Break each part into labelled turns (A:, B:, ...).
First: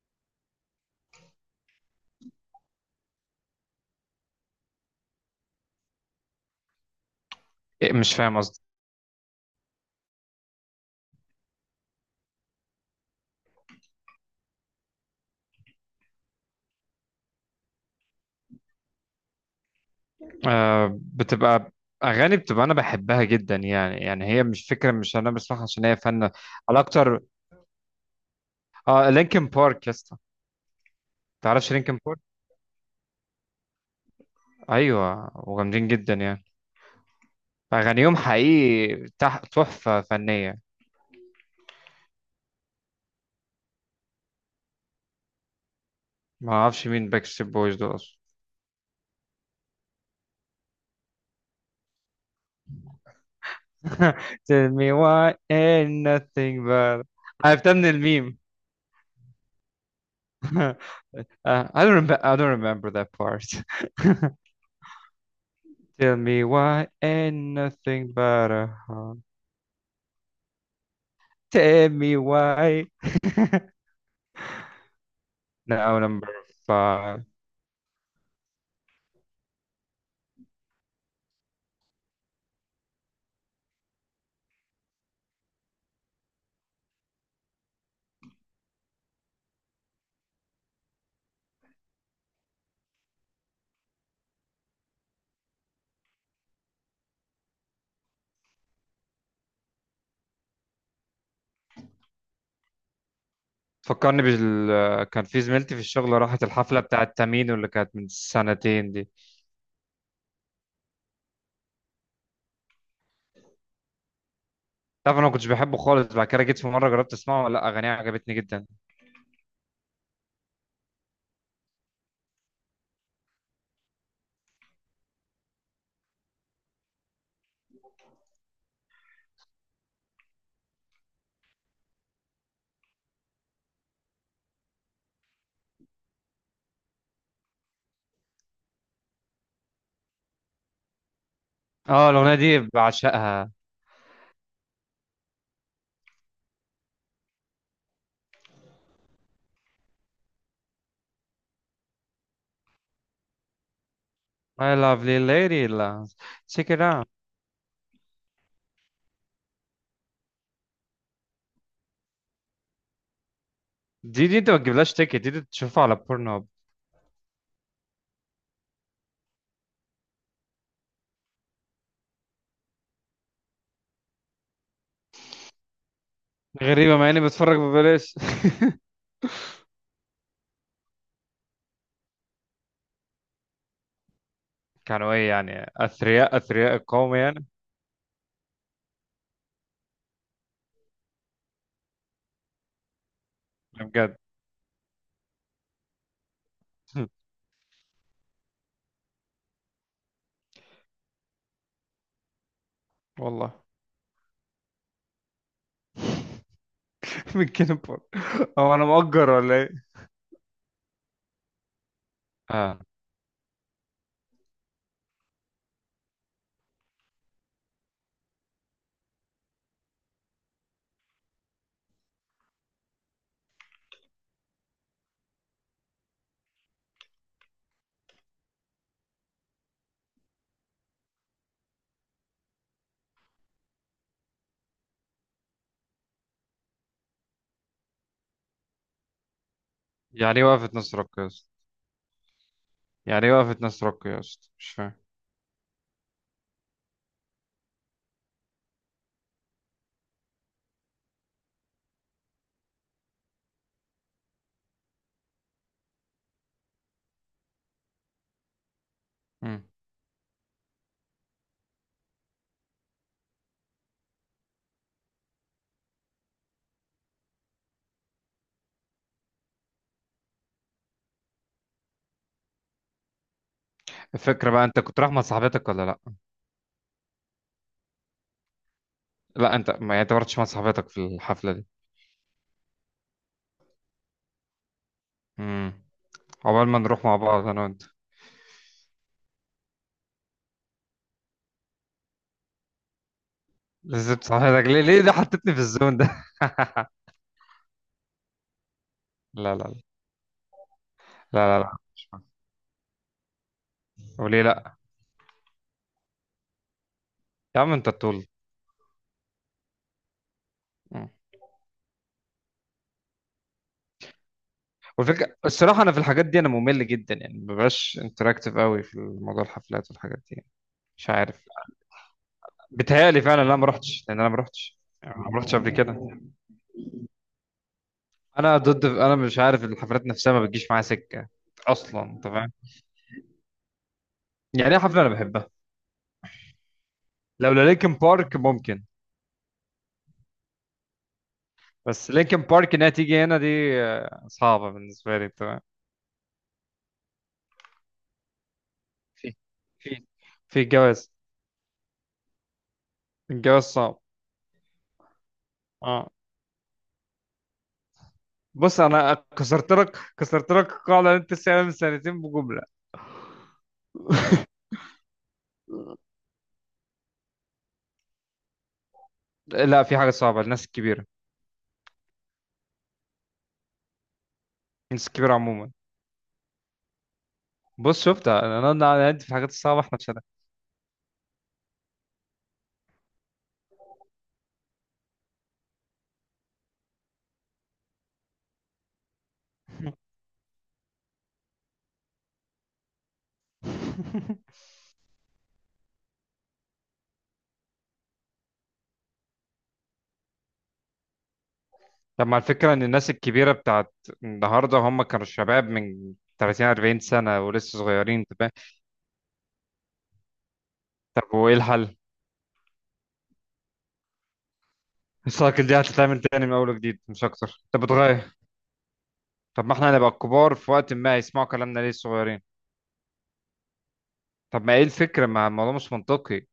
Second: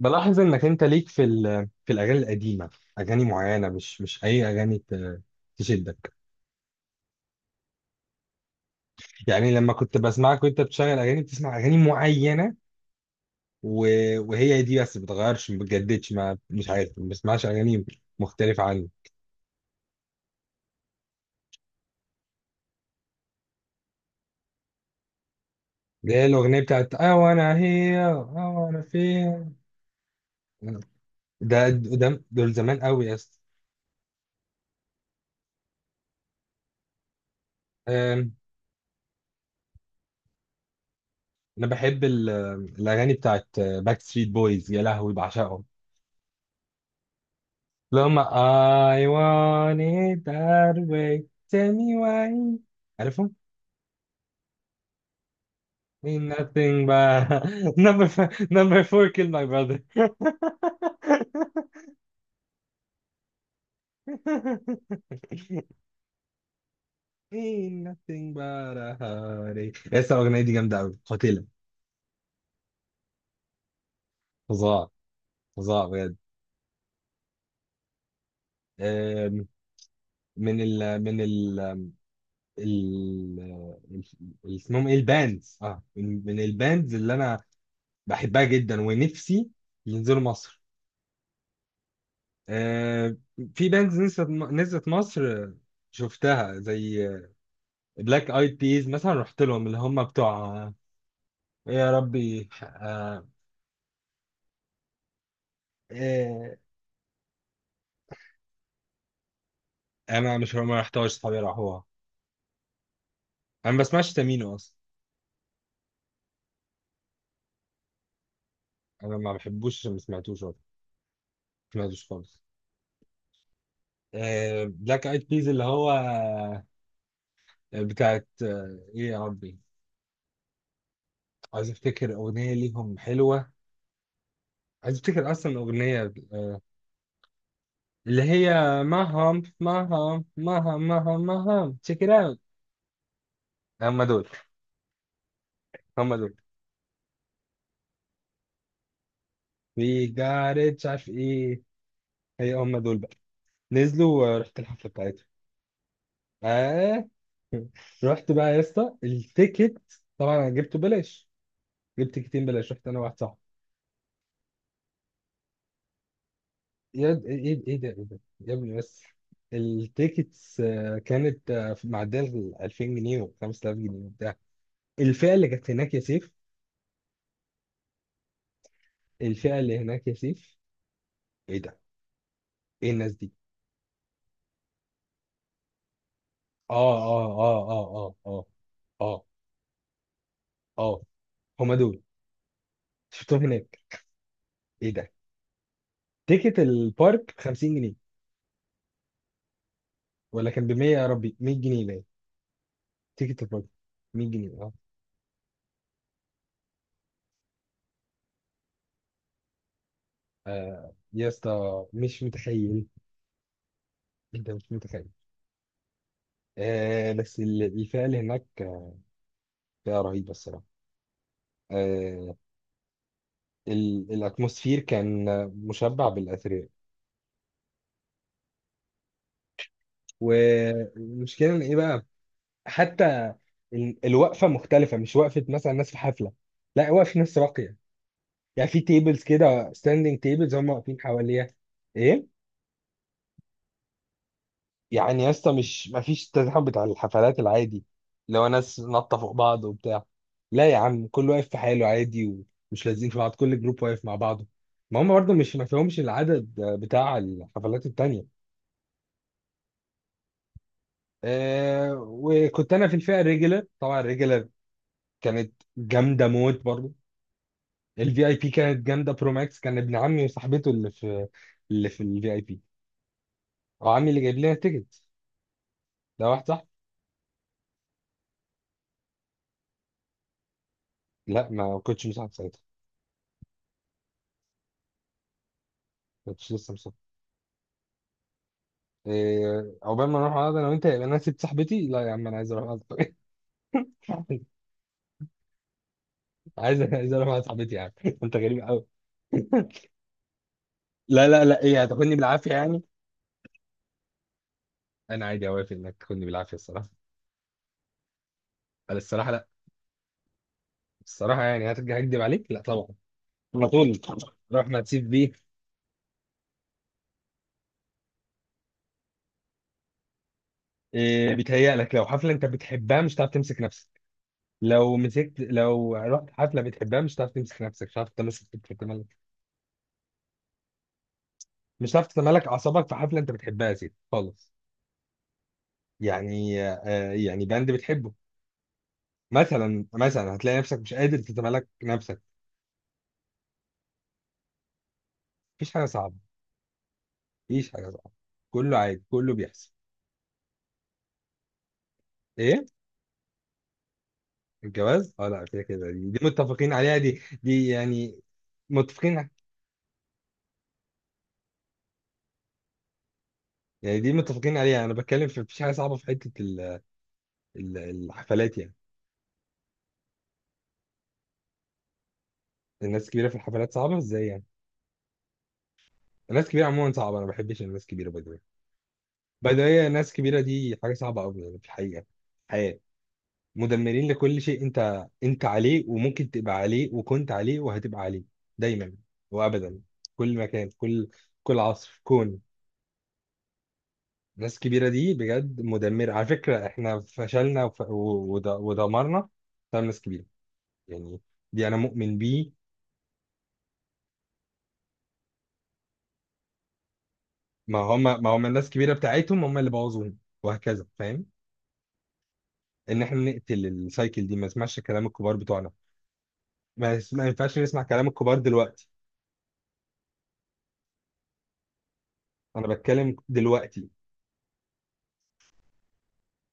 A: بلاحظ انك انت ليك في في الاغاني القديمه، اغاني معينه مش اي اغاني تشدك.
B: إيه، مش فاهم قصدي.
A: يعني لما كنت بسمعك وانت بتشغل اغاني بتسمع اغاني معينه وهي دي بس بتغيرش، ما بتجددش، ما مش عارف، ما بسمعش اغاني مختلفه عني.
B: آه، بتبقى اغاني، بتبقى انا بحبها جدا، يعني هي مش فكره، مش انا بسمعها عشان هي
A: اللي
B: فن
A: هي الاغنيه
B: على
A: بتاعت I
B: اكتر.
A: wanna hear I wanna
B: اه، لينكن
A: feel.
B: بارك يا اسطى.
A: ده
B: تعرفش لينكن
A: ده
B: بارك؟
A: دول زمان قوي يا اسطى.
B: ايوه، وجامدين جدا يعني. اغانيهم
A: أم،
B: حقيقي تحفه فنيه.
A: انا بحب الاغاني بتاعت باك ستريت بويز، يا لهوي بعشقهم.
B: ما اعرفش مين باك ستريت بويز دول
A: اللي هم
B: اصلا.
A: I want it that way، tell me why. عارفهم؟
B: tell me why ain't
A: Ain't
B: nothing
A: nothing
B: but. عرفتها
A: but
B: من
A: number four,
B: الميم.
A: number four killed my brother
B: I don't remember that part. tell me why ain't
A: Ain't
B: nothing
A: nothing
B: but a
A: but a
B: heart.
A: heartache. لسه الأغنية دي جامدة أوي قاتلة.
B: tell me why.
A: فظاع، فظاع
B: no
A: بجد.
B: number five.
A: آم، من ال من ال ال ال- اسمهم ايه الباندز؟ اه، من الباندز اللي انا بحبها جدا ونفسي ينزلوا مصر. آه، في بانز نزلت مصر، شفتها، زي بلاك ايد بيز مثلا، رحت لهم. اللي هم بتوع ايه يا ربي؟
B: فكرني بال، كان في زميلتي في الشغل راحت
A: إيه.
B: الحفلة بتاعت تامينو اللي كانت من سنتين دي.
A: انا مش، ما رحتهاش، صحابي راحوها. انا ما بسمعش تامينو اصلا.
B: تعرف انا ما كنتش بحبه خالص، بعد كده جيت في مرة جربت اسمعه، لا اغانيه عجبتني جدا.
A: انا ما بحبوش عشان ما سمعتوش أصلاً. ما سمعتوش خالص. آه بلاك ايد بيز اللي هو بتاعت ايه يا ربي، عايز افتكر اغنيه ليهم حلوه، عايز افتكر اصلا اغنيه. آه، اللي هي مهم مهم مهم مهم مهم تشيك
B: اه الاغنية
A: ات.
B: دي بعشقها.
A: هم دول، هم دول. وي جات ات، مش عارف ايه. هي هم دول بقى، نزلوا ورحت
B: My
A: الحفله
B: lovely
A: بتاعتهم.
B: lady. لا، check it
A: اه.
B: out.
A: رحت بقى يا اسطى التيكت. طبعا انا جبته بلاش، جبت تيكتين بلاش، رحت انا واحد صاحبي.
B: دي انت ما تجيبلهاش تيكت، دي, دي تشوفها على بورن هاب.
A: ايه ده، ايه ده يا ابني بس. التيكتس كانت معديه ال 2000 جنيه و 5000 جنيه وبتاع. الفئه اللي كانت هناك يا سيف.
B: غريبة مع اني بتفرج ببلاش.
A: الفئه اللي هناك يا سيف! ايه ده، ايه الناس دي؟
B: كانوا ايه يعني، اثرياء،
A: اه،
B: اثرياء القوم
A: اه،
B: يعني.
A: اه، اه، اه، اه، اه، اه. هم دول، شفتهم هناك.
B: بجد.
A: ايه ده؟ تيكت البارك ب 50 جنيه، ولا كان ب 100، يا ربي، 100 جنيه باين تيكت
B: والله.
A: البارك. 100 جنيه اه.
B: من كنبر. هو انا مؤجر ولا ايه؟
A: يا اسطى مش
B: اه.
A: متخيل، انت مش متخيل. آه بس الفئه اللي هناك فئه رهيبه الصراحه. آه. الاتموسفير كان مشبع بالاثرياء. والمشكله ان ايه بقى؟ حتى الوقفه مختلفه، مش وقفه مثلا ناس في حفله، لا، وقفه ناس راقيه. يعني في تيبلز كده، ستاندنج
B: يعني ايه
A: تيبلز هم
B: وقفت نص
A: واقفين
B: رق يا
A: حواليها.
B: اسطى؟
A: ايه
B: يعني ايه وقفت نص رق يا اسطى، مش فاهم.
A: يعني يا اسطى؟ مش، مفيش التزاحم بتاع الحفلات العادي اللي هو ناس نطة فوق بعض وبتاع. لا يا عم، كل واقف في حاله عادي، ومش لازقين في بعض، كل جروب واقف مع بعضه. ما هم برضه مش، ما فيهمش العدد بتاع الحفلات التانية.
B: مم.
A: آه، وكنت انا في الفئة الريجلر، طبعا الريجلر كانت جامدة موت برضه. الفي اي بي كانت جامدة برو ماكس. كان ابن عمي وصاحبته اللي في الفي اي بي، وعمي اللي جايب
B: الفكرة
A: لنا
B: بقى، انت كنت
A: تيكت.
B: رايح مع صاحبتك ولا لا؟
A: ده واحد صح.
B: لا، انت ما، يعني انت ما رحتش مع صاحبتك في
A: لا،
B: الحفلة دي؟
A: ما كنتش مساعد ساعتها،
B: امم.
A: ما كنتش
B: عقبال
A: لسه
B: ما
A: مساعد.
B: نروح مع بعض انا وانت.
A: إيه، عقبال ما نروح قعده انا وانت، يبقى انا سيب صاحبتي؟ لا يا عم، انا عايز اروح قعده
B: لازم صاحبتك؟ ليه؟ ليه ده حطيتني في الزون ده؟
A: عايز اروح قعده صاحبتي يا عم انت غريب قوي.
B: لا لا لا.
A: لا لا
B: لا لا
A: لا،
B: لا.
A: ايه، هتاخدني بالعافيه يعني؟
B: وليه لا؟
A: انا عادي اوافق انك تاخدني بالعافيه الصراحه.
B: يا عم انت طول.
A: انا الصراحه لا.
B: مم.
A: الصراحه يعني هترجع اكدب عليك؟ لا طبعا، على طول، روح ما تسيب بيه.
B: والفكرة الصراحة أنا في الحاجات دي أنا ممل جدا، يعني مبقاش انتراكتيف قوي في موضوع الحفلات والحاجات دي يعني. مش
A: إيه
B: عارف.
A: بيتهيألك؟ لو حفله انت بتحبها مش
B: بتهيألي
A: هتعرف
B: فعلا لا
A: تمسك
B: ما
A: نفسك.
B: رحتش، لان انا ما رحتش
A: لو
B: يعني،
A: مسكت،
B: ما رحتش قبل
A: لو
B: كده.
A: رحت حفله بتحبها مش هتعرف تمسك نفسك، مش هتعرف تمسك
B: انا ضد،
A: تتملك،
B: انا مش عارف الحفلات نفسها ما بتجيش معايا سكه
A: مش
B: اصلا،
A: هتعرف
B: انت
A: تتملك
B: فاهم؟
A: اعصابك في حفله انت بتحبها يا سيدي خالص.
B: يعني ايه حفله انا بحبها؟
A: يعني يعني
B: لولا
A: باند
B: لينكن
A: بتحبه
B: بارك ممكن،
A: مثلا، مثلا هتلاقي نفسك مش قادر تتملك
B: بس
A: نفسك.
B: لينكن بارك انها تيجي هنا دي آه، صعبه بالنسبه لي، انت فاهم.
A: مفيش حاجه صعبه، مفيش حاجه صعبه، كله عادي، كله
B: في
A: بيحصل.
B: في في الجواز.
A: ايه؟
B: الجواز صعب.
A: الجواز، اه. لا كده كده دي,
B: اه.
A: دي متفقين عليها، دي يعني.
B: بص انا
A: متفقين.
B: كسرت لك، كسرت لك القاعده اللي انت سألها من سنتين بجمله.
A: يعني دي متفقين عليها، انا بتكلم في مفيش حاجه صعبه في حته الحفلات يعني.
B: لا في حاجه صعبه، الناس الكبيره.
A: الناس الكبيره في الحفلات صعبه ازاي يعني؟
B: الناس الكبيره عموما.
A: الناس الكبيره عموما صعبه، انا ما بحبش الناس
B: بص
A: الكبيره، باي ذا،
B: شفتها، انا أنا عندي في الحاجات الصعبه، احنا
A: الناس
B: مش
A: الكبيره دي حاجه صعبه قوي يعني في الحقيقه، الحياه. مدمرين لكل شيء انت، عليه، وممكن تبقى عليه وكنت عليه وهتبقى عليه دايما وابدا، كل مكان، كل عصر، في كون.
B: هنعمل.
A: الناس الكبيره دي بجد مدمره على فكره. احنا فشلنا ودمرنا بسبب ناس كبيره يعني. دي انا مؤمن
B: طب ما
A: بيه.
B: الفكرة إن الناس الكبيرة بتاعت النهاردة هم كانوا شباب من 30 40 سنة
A: ما
B: ولسه
A: هم
B: صغيرين، أنت
A: ما هم
B: فاهم؟
A: الناس الكبيره بتاعتهم هم اللي بوظوهم، وهكذا. فاهم؟
B: طب وإيه الحل؟
A: ان احنا نقتل السايكل دي، ما نسمعش كلام الكبار
B: السايكل
A: بتوعنا.
B: دي هتتعمل تاني من أول وجديد، مش
A: ما
B: أكتر
A: ينفعش نسمع
B: أنت
A: كلام
B: بتغير.
A: الكبار دلوقتي.
B: طب ما إحنا هنبقى الكبار في وقت ما، يسمعوا كلامنا ليه الصغيرين؟
A: انا بتكلم دلوقتي.
B: طب ما إيه الفكرة؟ ما الموضوع مش منطقي.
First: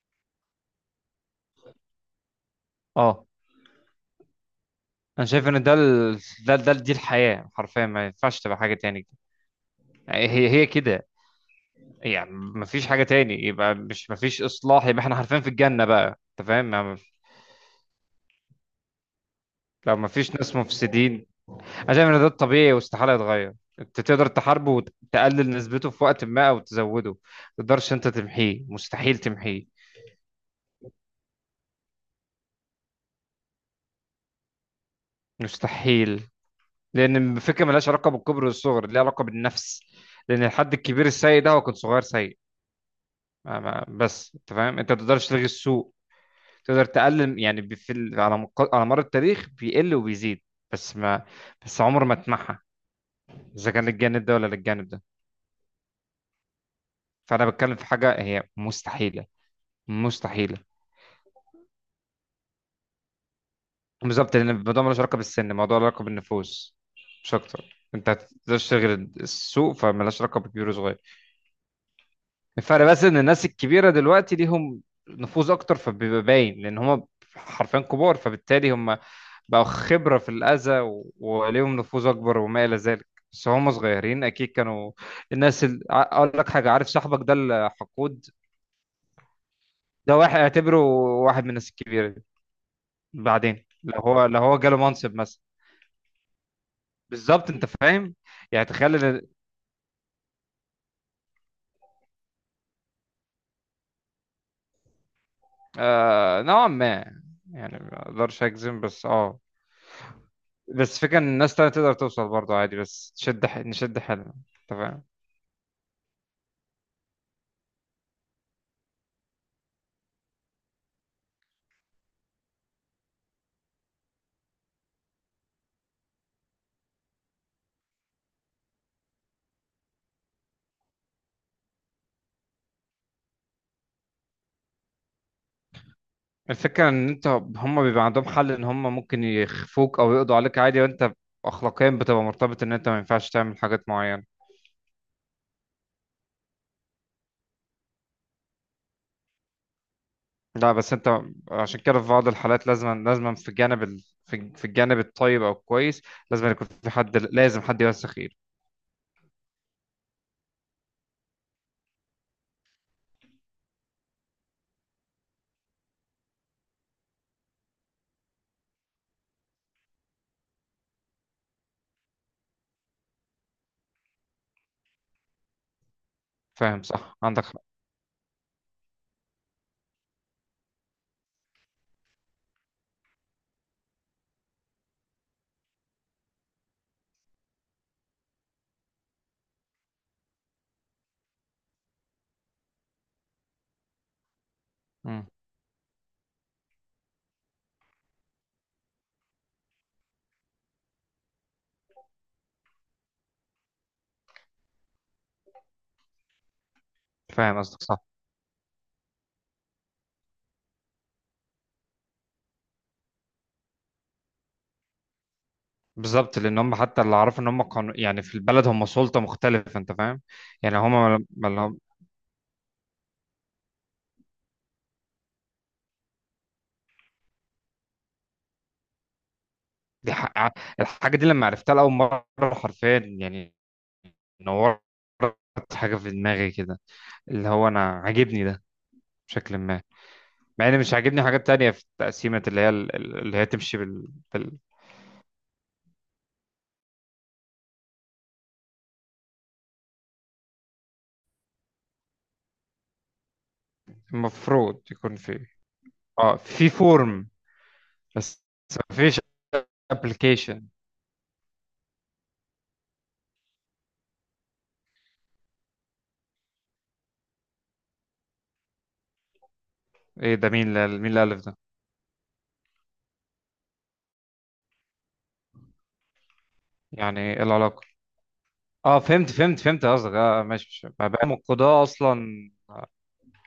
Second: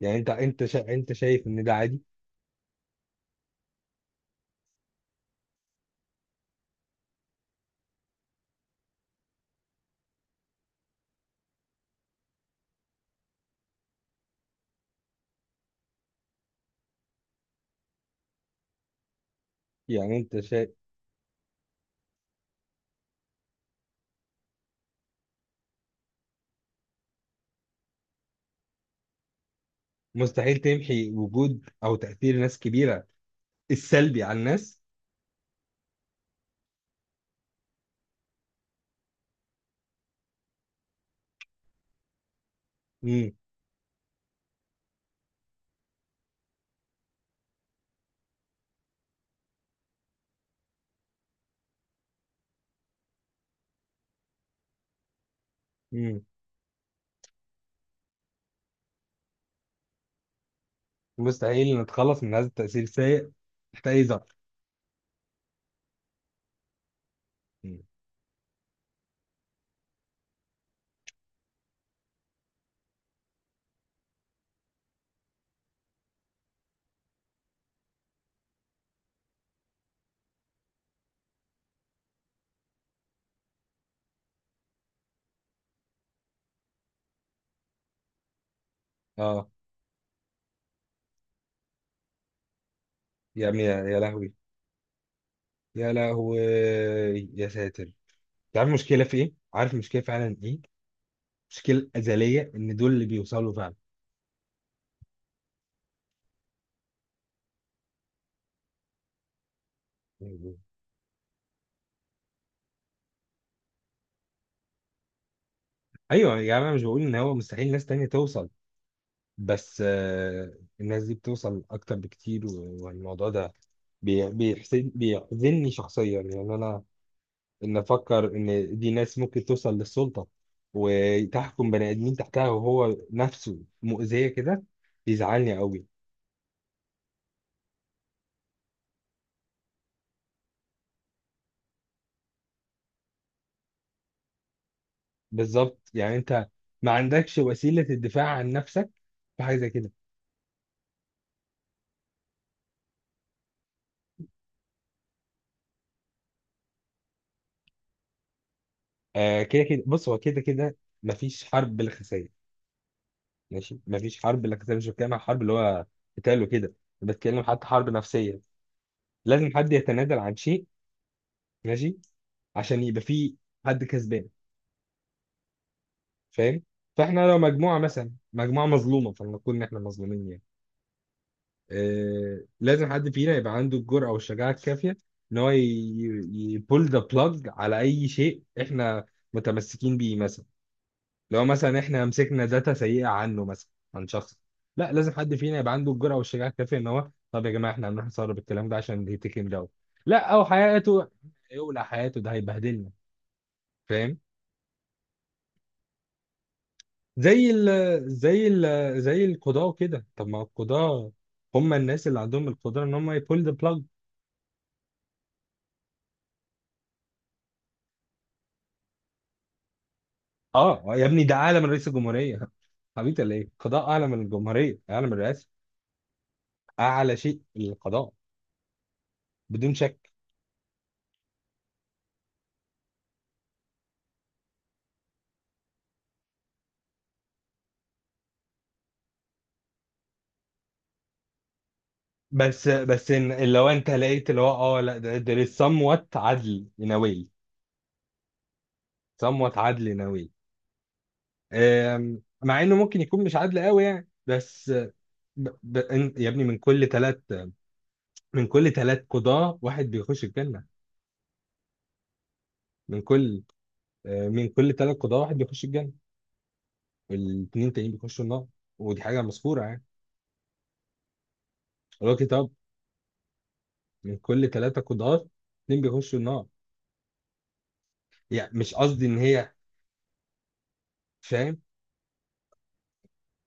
A: يعني انت شايف ان ده عادي؟
B: أه. أنا شايف إن ده ال... ده دي الحياة حرفيا، ما ينفعش تبقى حاجة تاني. يعني هي هي كده، يعني ما فيش حاجة تاني، يبقى مش ما فيش إصلاح، يبقى إحنا حرفيا في الجنة بقى. أنت فاهم؟ ما- لو ما
A: يعني
B: فيش
A: انت
B: ناس
A: شايف
B: مفسدين. انا شايف ان ده الطبيعي واستحاله يتغير. انت تقدر تحاربه وتقلل نسبته في وقت ما او تزوده، ما تقدرش انت تمحيه، مستحيل تمحيه.
A: مستحيل تمحي وجود او تاثير ناس كبيره السلبي على الناس.
B: مستحيل. لان الفكره ملهاش علاقه بالكبر والصغر، ليها علاقه بالنفس. لان الحد الكبير السيء ده هو كان صغير سيء.
A: امم،
B: ما بس انت فاهم، انت ما تقدرش تلغي السوء. تقدر تقلل يعني بي- في ال- على مق... على مر التاريخ بيقل وبيزيد، بس ما، بس عمر ما تمحى، اذا كان للجانب ده ولا للجانب ده.
A: امم.
B: فانا بتكلم في حاجه هي مستحيله. مستحيله.
A: مستحيل نتخلص من هذا التاثير السيء تحت اي ظرف.
B: بالظبط، لان الموضوع ملوش علاقه بالسن، الموضوع له علاقه بالنفوس مش اكتر.
A: مم.
B: انت هتقدرش تشغل السوق، فملهاش علاقه بكبير وصغير. الفرق بس ان الناس الكبيره دلوقتي ليهم نفوذ اكتر، فبيبقى باين لان هم حرفيا كبار، فبالتالي هم بقوا خبره في الاذى وليهم نفوذ اكبر وما الى ذلك، بس هم صغيرين اكيد كانوا. الناس ال... ع- اقول لك حاجه، عارف صاحبك ده الحقود؟
A: اه.
B: ده واحد اعتبره واحد من الناس الكبيره دي.
A: يا عمي،
B: بعدين
A: يا
B: لو
A: يا
B: هو،
A: لهوي،
B: لو هو جاله منصب مثلا.
A: يا لهوي، يا
B: بالظبط انت
A: ساتر.
B: فاهم،
A: انت
B: يعني
A: عارف
B: تخيل.
A: المشكله في ايه؟ عارف المشكله فعلا ايه؟ مشكله ازليه ان دول اللي بيوصلوا فعلا.
B: آه نوعا ما، يعني ما اقدرش اجزم، بس اه.
A: مم.
B: بس فكرة ان الناس تانية تقدر توصل برضه عادي، بس تشد ح... نشد حيلنا، انت فاهم.
A: ايوه يا عم، انا مش بقول ان هو مستحيل ناس تانية توصل، بس آه الناس دي بتوصل اكتر بكتير. والموضوع ده بيحسد، بيحزنني شخصيا يعني، انا ان افكر ان دي ناس ممكن توصل للسلطه وتحكم بني ادمين تحتها وهو نفسه مؤذيه كده، بيزعلني قوي.
B: الفكرة ان انت، هم بيبقى عندهم حل ان هم ممكن يخفوك او يقضوا عليك عادي، وانت اخلاقيا بتبقى مرتبط ان انت ما ينفعش تعمل حاجات معينة.
A: بالظبط، يعني انت ما عندكش وسيله الدفاع عن نفسك في حاجه زي كده.
B: لا بس انت، عشان كده في بعض الحالات لازم، لازم في الجانب ال... في الجانب الطيب او الكويس لازم يكون في حد، لازم حد يوسخ ايده.
A: آه كده كده، بص هو كده كده، مفيش حرب بلا خسائر. ماشي، مفيش حرب بلا خسائر. مش بتكلم عن حرب اللي هو قتال وكده، بتكلم حتى حرب نفسيه. لازم حد يتنازل عن شيء، ماشي، عشان يبقى فيه حد كسبان. فاهم؟
B: فاهم صح،
A: فاحنا لو
B: عندك حق.
A: مجموعه مثلا، مجموعه مظلومه، فلنقول ان احنا مظلومين يعني، آه لازم حد فينا يبقى عنده الجرأه والشجاعه الكافيه ان هو يبول ذا بلاج على اي شيء احنا متمسكين بيه مثلا. لو مثلا احنا مسكنا داتا سيئه عنه، مثلا عن شخص، لا، لازم
B: مم.
A: حد فينا يبقى عنده الجرأه والشجاعه الكافيه ان هو، طب يا جماعه احنا هنروح نسرب الكلام ده عشان يتكلم ده. لا، او حياته، يولع حياته، ده هيبهدلنا. فاهم؟ زي
B: فاهم
A: ال
B: قصدك.
A: زي ال زي القضاء كده. طب ما القضاء هم الناس اللي عندهم القدرة ان هم يبول ذا بلاج.
B: بالظبط لان هم، حتى اللي اعرفه ان هم كانوا يعني في البلد هم سلطه مختلفه، انت فاهم. يعني
A: اه
B: هم
A: يا ابني،
B: ما،
A: ده اعلى من
B: ما-
A: رئيس الجمهورية حبيبي. ليه؟ القضاء اعلى من الجمهورية، اعلى من الرئاسة. اعلى شيء القضاء بدون شك.
B: دي ح- الحاجه دي لما عرفتها لاول مره حرفيا يعني نورت حاجه في دماغي كده، اللي هو انا عاجبني ده بشكل ما، مع ان مش عاجبني حاجات تانية في التقسيمه اللي
A: بس
B: هي ال-
A: بس
B: ال- اللي هي
A: إن لو
B: تمشي
A: انت
B: بال...
A: لقيت اللي هو،
B: بال...
A: اه لا، ده ده somewhat عدل in a way. somewhat عدل in a way، مع انه ممكن يكون مش عدل قوي يعني، بس.
B: المفروض يكون في،
A: يا
B: اه،
A: ابني،
B: في فورم بس
A: من كل
B: ما
A: ثلاث
B: فيش
A: قضاة واحد بيخش الجنة.
B: ابلكيشن.
A: من كل من كل ثلاث قضاة واحد بيخش الجنة، والاثنين التانيين بيخشوا النار. ودي حاجة مذكورة يعني،
B: ايه ده، مين اللي الف ده؟
A: اللي هو كتاب. من كل ثلاثة قضاة اتنين بيخشوا النار.
B: يعني ايه العلاقه؟
A: يعني مش
B: اه
A: قصدي إن
B: فهمت،
A: هي.
B: قصدك. اه ماشي ماشي. مبادئ من
A: فاهم؟
B: القضاء اصلا.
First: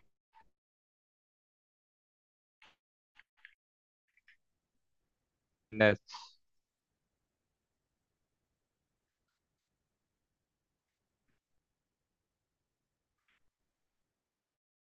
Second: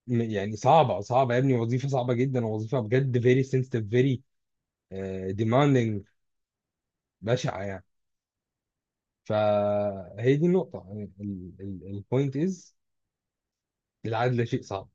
A: يعني صعبة، صعبة يا ابني، وظيفة صعبة جدا، وظيفة بجد very sensitive، very demanding،
B: الناس
A: بشعة يعني. فهي دي النقطة يعني. البوينت از، العدل شيء صعب.